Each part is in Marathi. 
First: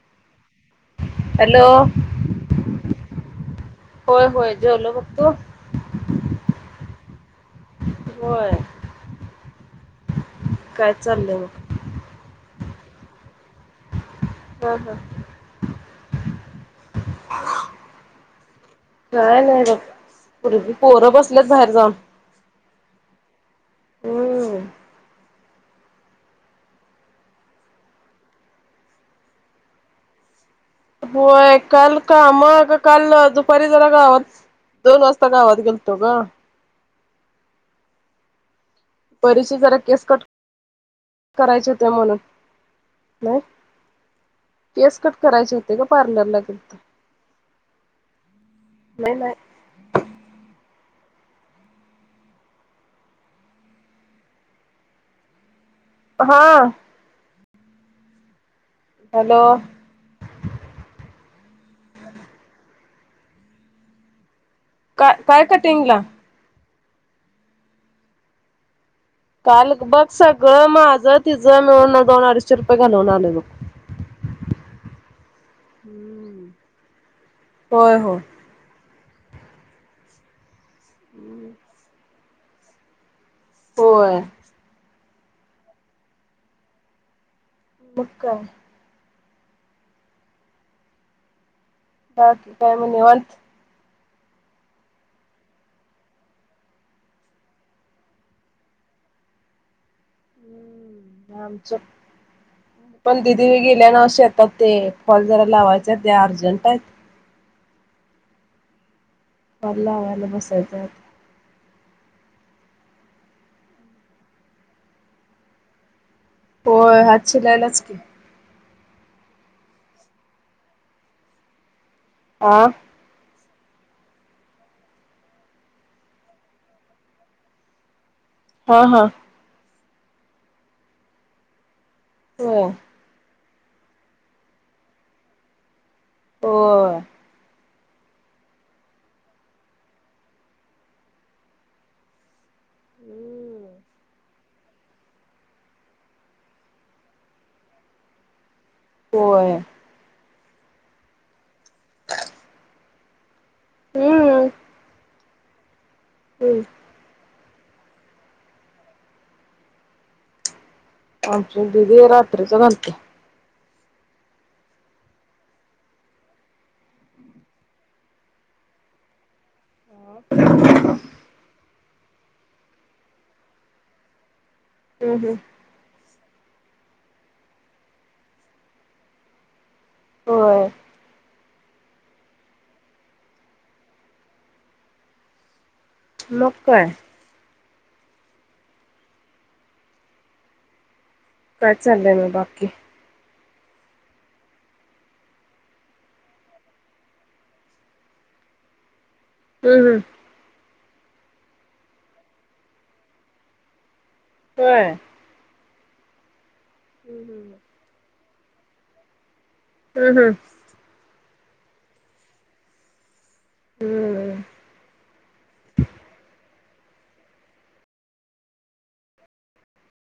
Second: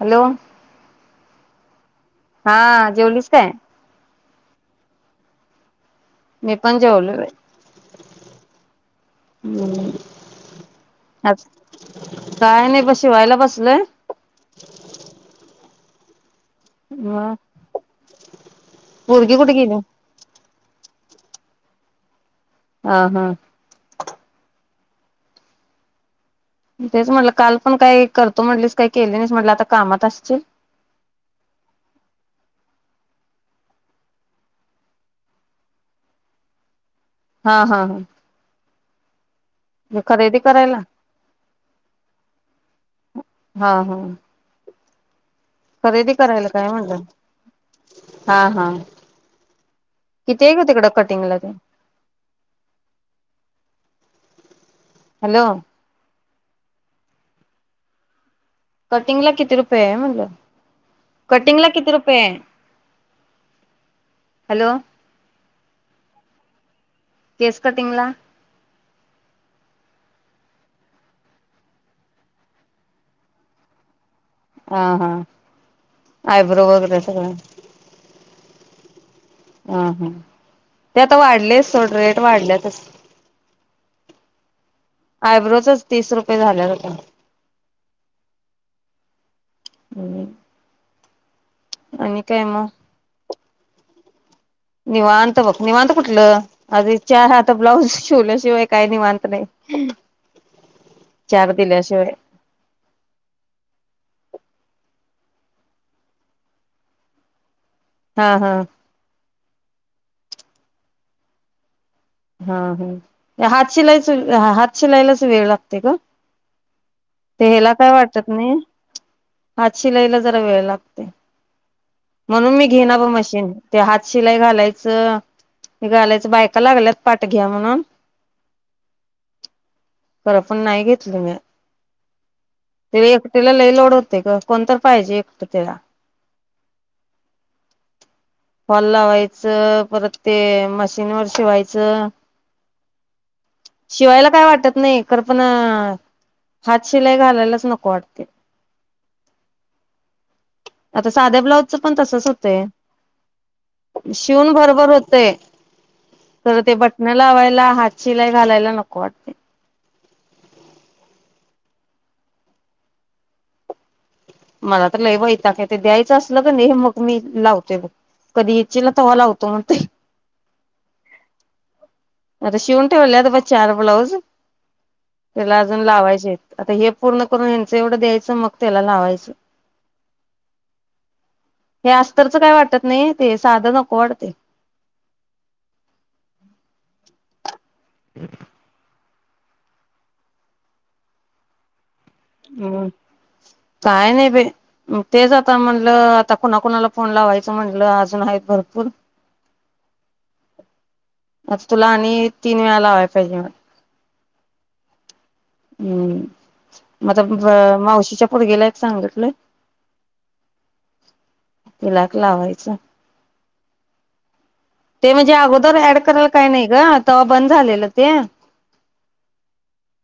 हॅलो. हॅलो. हा जेवलीस काय? होय होय जेवलो बघ तू. मी पण जेवलो बाई. होय काय चाललंय आज मग काय नायं. शिवायला बसलं. हा हा. मं. पुरगी कुठं गेली. पुरगी पोरं बसल्यात बाहेर जाऊन. हं हा. हम्म म तेच म्हटलं काल पण काय करतो म्हटलीस, काय केली नाहीस म्हटलं, आता कामात असचील होय काल काम आग काल दुपारी जरा गावात सं दोन वाजता गावात गेलतो गं. हा हा हा. परीचे जरा केस कट खरेदी करायला करायचे होते म्हणून. नाही हा हं. केस कट. करायचे होते ग खरेदी पार्लरला करायला काय गेलतो म्हणलं, हा हा नाही नाही किती हाय गं तिकड? कटिंगला ते हॅलो हा. कटिंग ला हॅलो किती रुपये आहे म्हणलं? कटिंग ला किती रुपये? हॅलो का काय कटींगला? केस कटींगला. काल बघ सगळं माझं तिझं मिळून दोन अडीचशे रुपये घालवून आलोय बघ. हा हा हम्म आयब्रो वगैरे सगळं. होय होय. हा हा ते आता वाढलेच सोड रेट वाढल्यातच होय. आयब्रोचच तीस रुपये झाल्यात आता. मकाय्. हम्. बाकी काय म निवांत. निवांत बघ निवांत कुठलं अज च हता ब्लाऊज शिवल्याशिवाय काही निवांत नाही. हम् चार आमचं दिल्याशिवाय पण दिदवी गेल्या नव शेतात ते कॉल जरा लावायचा त्या अर्जंट आहेत. हा हा कॉल लावायला बसायचं‌ आता. हा हा हात शिलायच हात शिलायलाच वेळलागतोय‌ ग होय हात ते हेला शिलायलाच काय की. वाटत नाही. हात शिलाईला जरा वेळ लागतेय. म्हणून आ मी घेईना बग मशीन. ते हात शिलाई घालायचं घालायचं बायका लागल्यात पाट घ्या म्हणुन हा हा खरं पण नाही घेतलं मी होय. त्याला लई लोड होते ग कोण तर पाहिजे एकट तिला. होय. फॉल लावायचं परत ते मशीन वर शिवाय च शिवायला काय वा वाटत नाही खर पण हात शिलाई घालायलाच नको वाटते. होय. आता साध्या ब्लाउ पण तसच होतय. हम्म शिवून बरोबर होतय. तर हम्म ते बटनं लावाय ला हात शिलाई घालायला नको वाटतय. आमची दिदी रात्रीच घालत्या. मला तर लय वैताग येतोय द्यायचं असलं क नाई मग मी लावतोय बघ कधी इचीला तवा लावतो म्हण [inaudible] आता शिवुन टेवल्यात ब चार ब्लाउज हम्म हम्म. त्याला अजून लावायचेत आता हे पूर्ण करून ह्यांचं एवढं द्यायचं मग त्याला लावायचं होय. हे अस्तरच काय वाटत नाई ते साधं नको वाटतय. मग काय [inaudible] काय चालय म बाकी हम्म. काय नाय बय अं तेच आता म्हणलं आता कुणाकुणाला फोन लावायचं म्हणलं अजून आहेत भरपूर हूं हूं आज तुला आणि तीन वेळा लावायला पाहिजे म होय. हूं म आता हम्म ब हम्म. मावशीच्या पोरग्याला एक सांगतलंय हूं हूं तेला एक लावायचाय हम्म हम्म. ते म्हणजे अगोदर ॲड करायला काय नाही. ग तवा बंद झालेलं ते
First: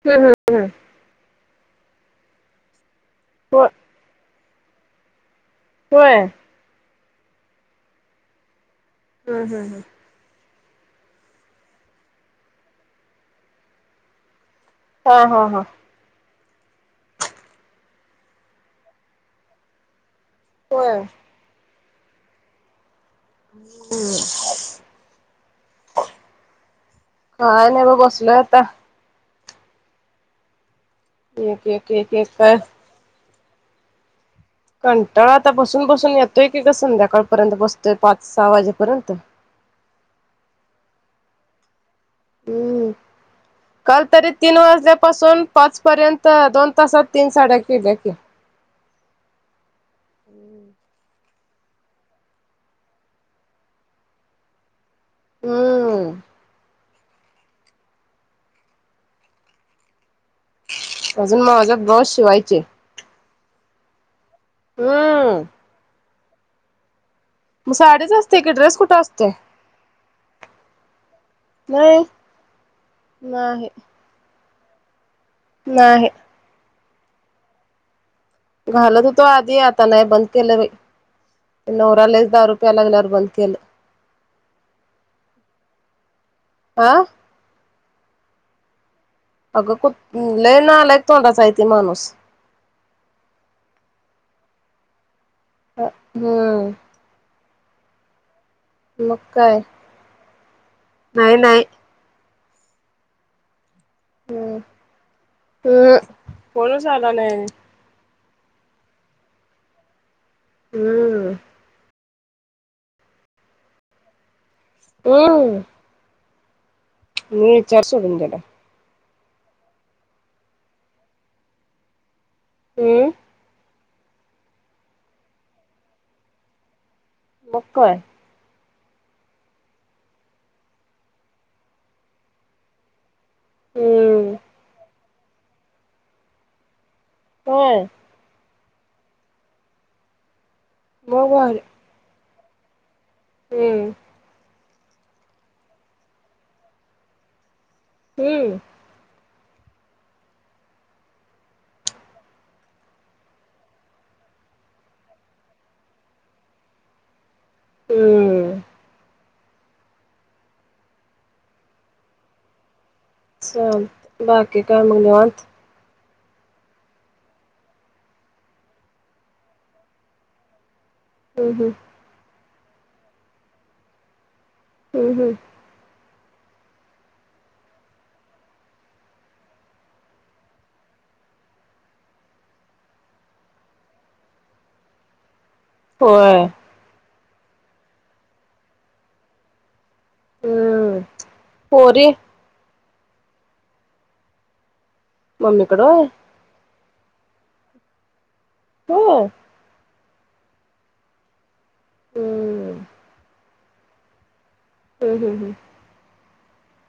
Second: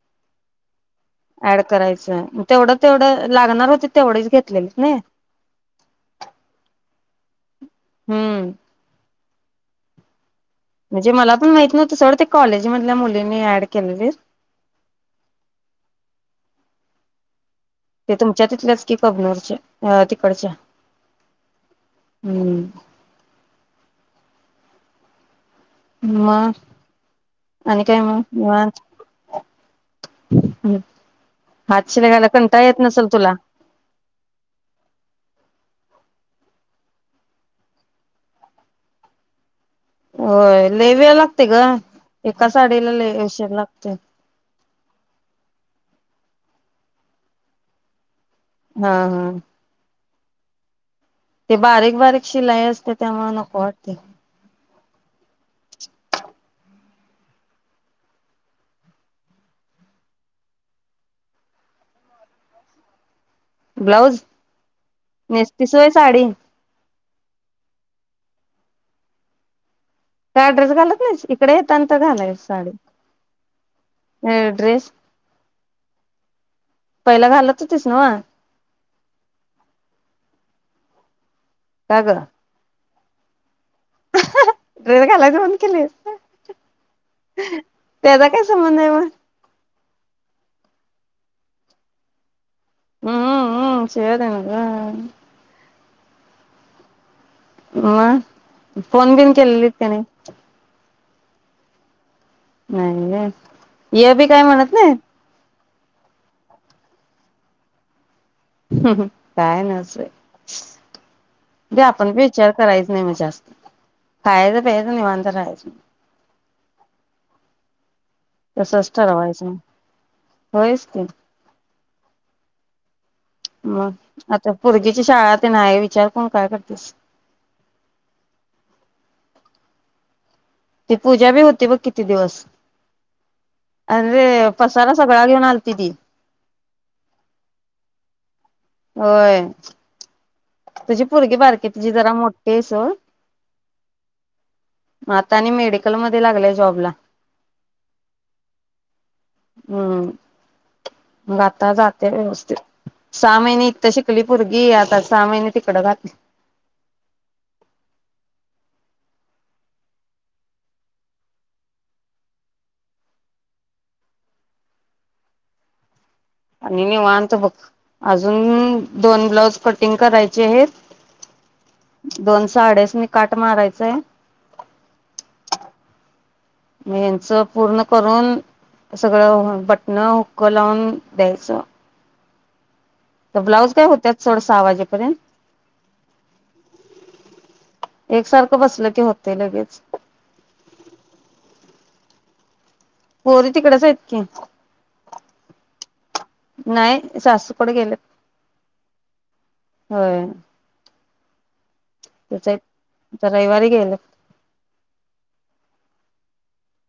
हूं हूं हूं ऍड करायचं म तेवढ तेवढं हो लागणार होते तेवढेच घेत [unintelligible] होय. हूं हूं हूं हूं म्हणजे मला पण माहित नव्हतं सोडं ते कॉलेज मधल्या मुलींनी ऍड केलेले हा हां हां ते तुमच्या तिथल्याच की कबनूरचे आ ते होय. हूं [unintelligible] मग आणि नाही बघ काय मग बसलोय आता निवांत [inaudible] एक एक हातशिरा एक घायला एक काय कंटाळा येत नसल तुला? कंटाळा आता बसून बसून येतोय की ग संध्याकाळपर्यंत बसतोय पाच सहा वाजेपर्यंत. होय लई वेळ लागतोय ग. एका हम्म साडीला लई उशीर लागतोय. तिनापाासून पाच पर्यंत दोन तासात तीन साड्या केल्या की. हां हां हम ते बारीक बारीक शिलाई असते त्यामुळे नको वाटतय. हम्म [inaudible] अजून माझा ब्लाॅस शिवायचे. ब्लाऊज हम्म. नेस्तीस व्हय साडी? साडीच असते की ड्रेस कुठ असतोय. का ड्रेस घालत नाही इकडे येताना तर घालायच साडी. नाही. हा ड्रेस नाही. पहिला घालत होतीस नव्ह? घालत होतो आधी आता नाही बंद केल बाई. का नवरा ग लईच दारू प्यायला लागलाय बंद केले ड्रेस घालायचं बंद केलीस? आ? त्याचा काय संबंध आहे मग? अगं कुत लय नालायक तोंडाचा आहे तो माणूस. हम हम शिव्या देऊ नको ग. अ हम्म मग? फोन मग बिन काय केलेलीत का नाही? नाही नाही. नाही होय? ये बी काय म्हणत नाहीत? फोनच आला नाही. हम हम काय नसय हम्म [inaudible] विचार करायच नाही मग जास्त खायच खायच निवांत राहायचं. निजत तुरुंगात टाक. तसच ठरवायचं होयच की. हम्म मग आता पोरगीची शाळा तेन आहे विचार करून काय करतीस. मग काय ती पूजा बी होती बघ किती दिवस. अरे हम्म पसारा सगळा घेऊन आलती ती. होय होय तुझी मग पोरगी भारी बारकी तिची जरा मो ते सोड हम्म आता आणि मेडिकल मध्ये लागलाय जॉबला. हम्म हम्म मग आता जाते व्यवस्थित. सहा महिने इथ शिकली पोरगी आता सहा माहिने तिकडं घातली. हम्म चालतंय बाकी काय मग निवांत? आणि निवांत बघ. अजून दोन ब्लाऊज कटिंग करायचे हेत हम्म हम्म दोन साड्यासनी काट मारायचंय. हम्म हम्म म यांच पूर्ण करून सगळं बटणं, हुक्क लावून द्यायचं. ब्लाऊज काय होत्यात सोड सहा वाजेपर्यंत. होय एकसारखं बसलं की होतय लगेच. हम्म पोरी? पोरी तिकडच आहेत की. मम्मीकड होय? नाही सासूकडे गेलेत. होय होय त्याचा हम्म एक रविवारी गेल हम्म हम् हम्म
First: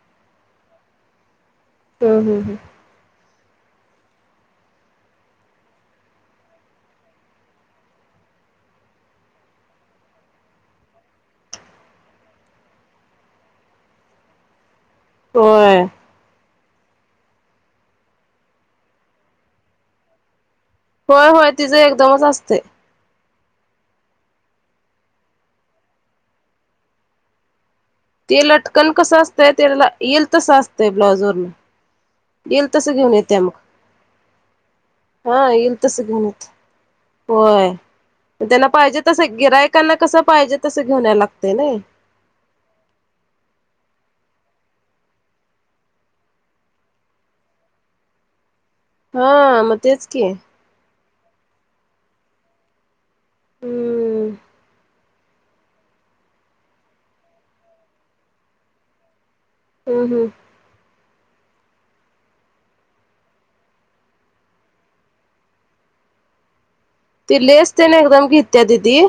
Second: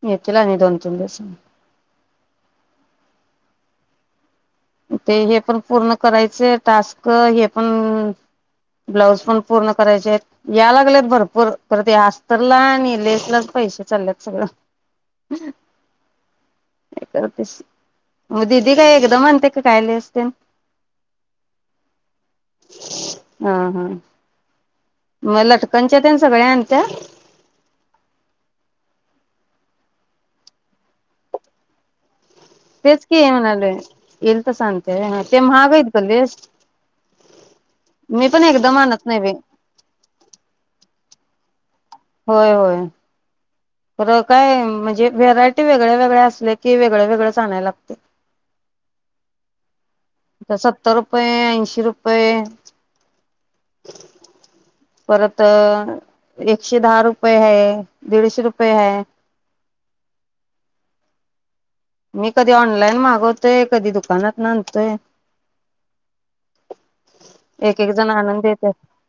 येतील आणि दोन तीन दिवसात. हम् हम् हम् ते हे पण पूर्ण करायचे टास्क, हे पण ब्लाऊज पण पूर्ण करायचे आहेत. या लागलेत भरपूर खर ते आस्तरला आणि लेसलाच पैसे चाललेत सगळ. व्हय काय करतीस. मग दिदी काय एकदम आणते ते काय लेस तेन. होय होय तिचं एकदमच असतय. हा हा मग लटकनच्या तेन सगळ्या आणत्या? ते लटकन कसं असतंय तेला येईल तसं असतंय ब्लाउजवरन. येईल तसं तेच घेऊन की येत्या म्हणालोय येईल तसं आणत्या व्हय मग ते हा महाग येईल आहेत तस ग घेऊन लेस येतीया होय मी पण त्यांना एकदम पाहिजे आणत नाही बाई तसं गिरायि कांना कसं पाहिजे तसं घेऊन यायला लागत. ते नाही होय होय खर काय म्हणजे व्हेरायटी वेगळ्या वेगळ्या असल्या कि वेगळवेगळच आणाय लागतय. हा म तेच की आता सत्तर रुप रुपये आयंशी रुपये हम्म परत एकशे दहा रुपये है दीडशे रुपये है. हम्म हम्म मी कधी ऑनलाईन मागवतोय कधी दुकानातन आनतोय. ति लेस तेन एकदम घेत्या देतात दीदी?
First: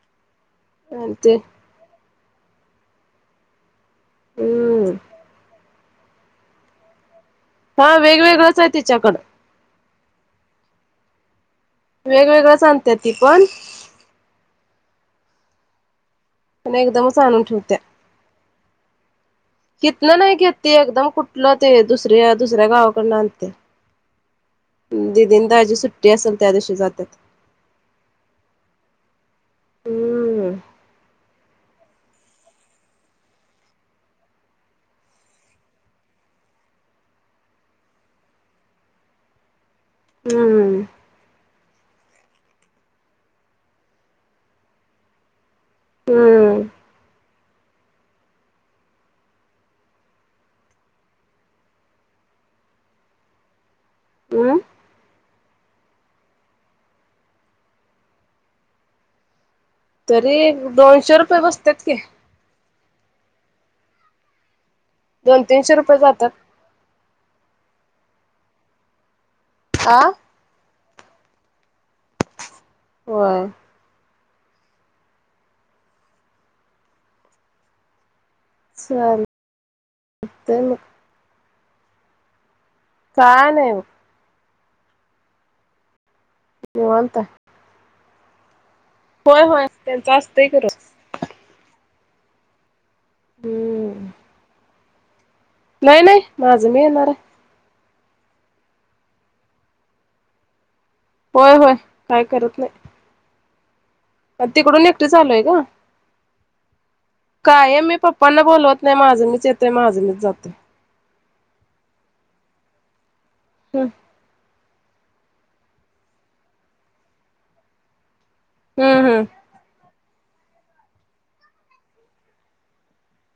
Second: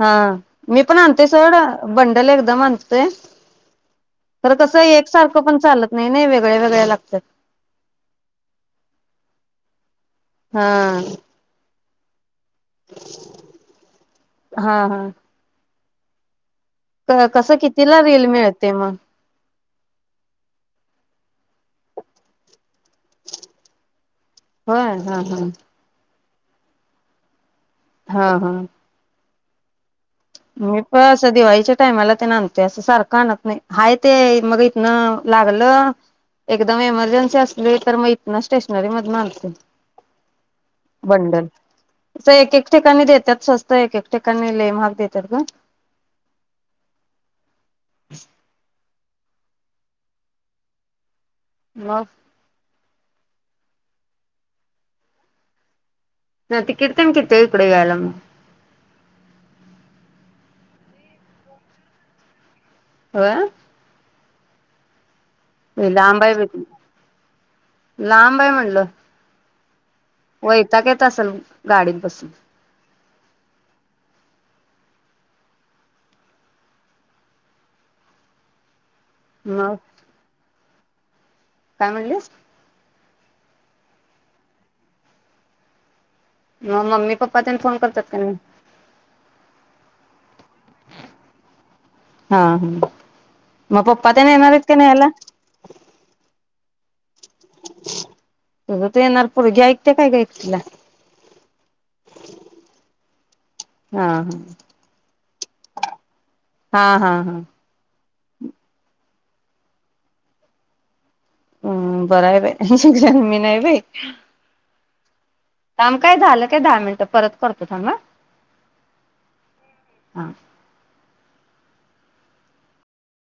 हा. मी पण आणते सोड बंडल एकदम आणतेय. तर कसं हम्म एक सारखं पण चालत नाही नाही वेगळ्या वेगळ्या लागत्यात. हा वेगवेगळंच हाय तिच्याकड. हां वेगवेगळंच आणतिया ती पण हा हा आणि एकदमच आणून कस कितीला रील मिळत तेव्हा इथन नाही घेते ती एकदम कुठलं ते दुसऱ्या दुसऱ्या गावाकडन आणत्या, होय हा हा दिदी अन दाजी सुट्टी असेल त्या दिवशी जात्यात. हां हां हम्म असं दिवाळीच्या टायमाला ते आणतोय, असं सारखं आणत नाही हाय ते मग इथन लागलं एकदम एमर्जन्सी असली तर मग इथन स्टेशनरी मध्यन आणतोय. हम्म. बंडल असं एक-एक ठिकाणी देत्यात स्वस्त, एक-एक ठिकाणी लय महाग दे त्यात ग. हम्म [inaudible] मग अमं? ना तिकिट तेन किती हाय इकडं यायला म? तरी दोनशे रुपये बसत्यात की, होय? दोन - तीनशे लय रुपये लांब आहे जातात. बाई ते लांब आहे म्हणलं आ? वयताक येत असल गाडीत बसून? होय चालतंय मग मग काय म्हणलीस? काय नाही बग. मग मम्मी निवांत हाय पप्पा तेन फोन करत्यात? कणी. होय होय त्यांच असतय की रोज. हा हं. मग हम्म पप्पा ते ना येणार हाईत कनायला. नाही नाही माझं मी येणार आहे. तगं त येणार पुर्गी ऐकते काय ग एकटीला? होय होय काय करत नाही. हा आण तिकडून एकटीच आलोय ग. हा हा हा. प्पाना बोलवत नाही माझं मीच येतोय माझं मीच जातोय. हम्म बरय बाई अ ह ह मी नाही बाई. हम्म थांब काय झालं काय दहा मिनिट परत करतो थांब आ. हम्म हम्म. हा.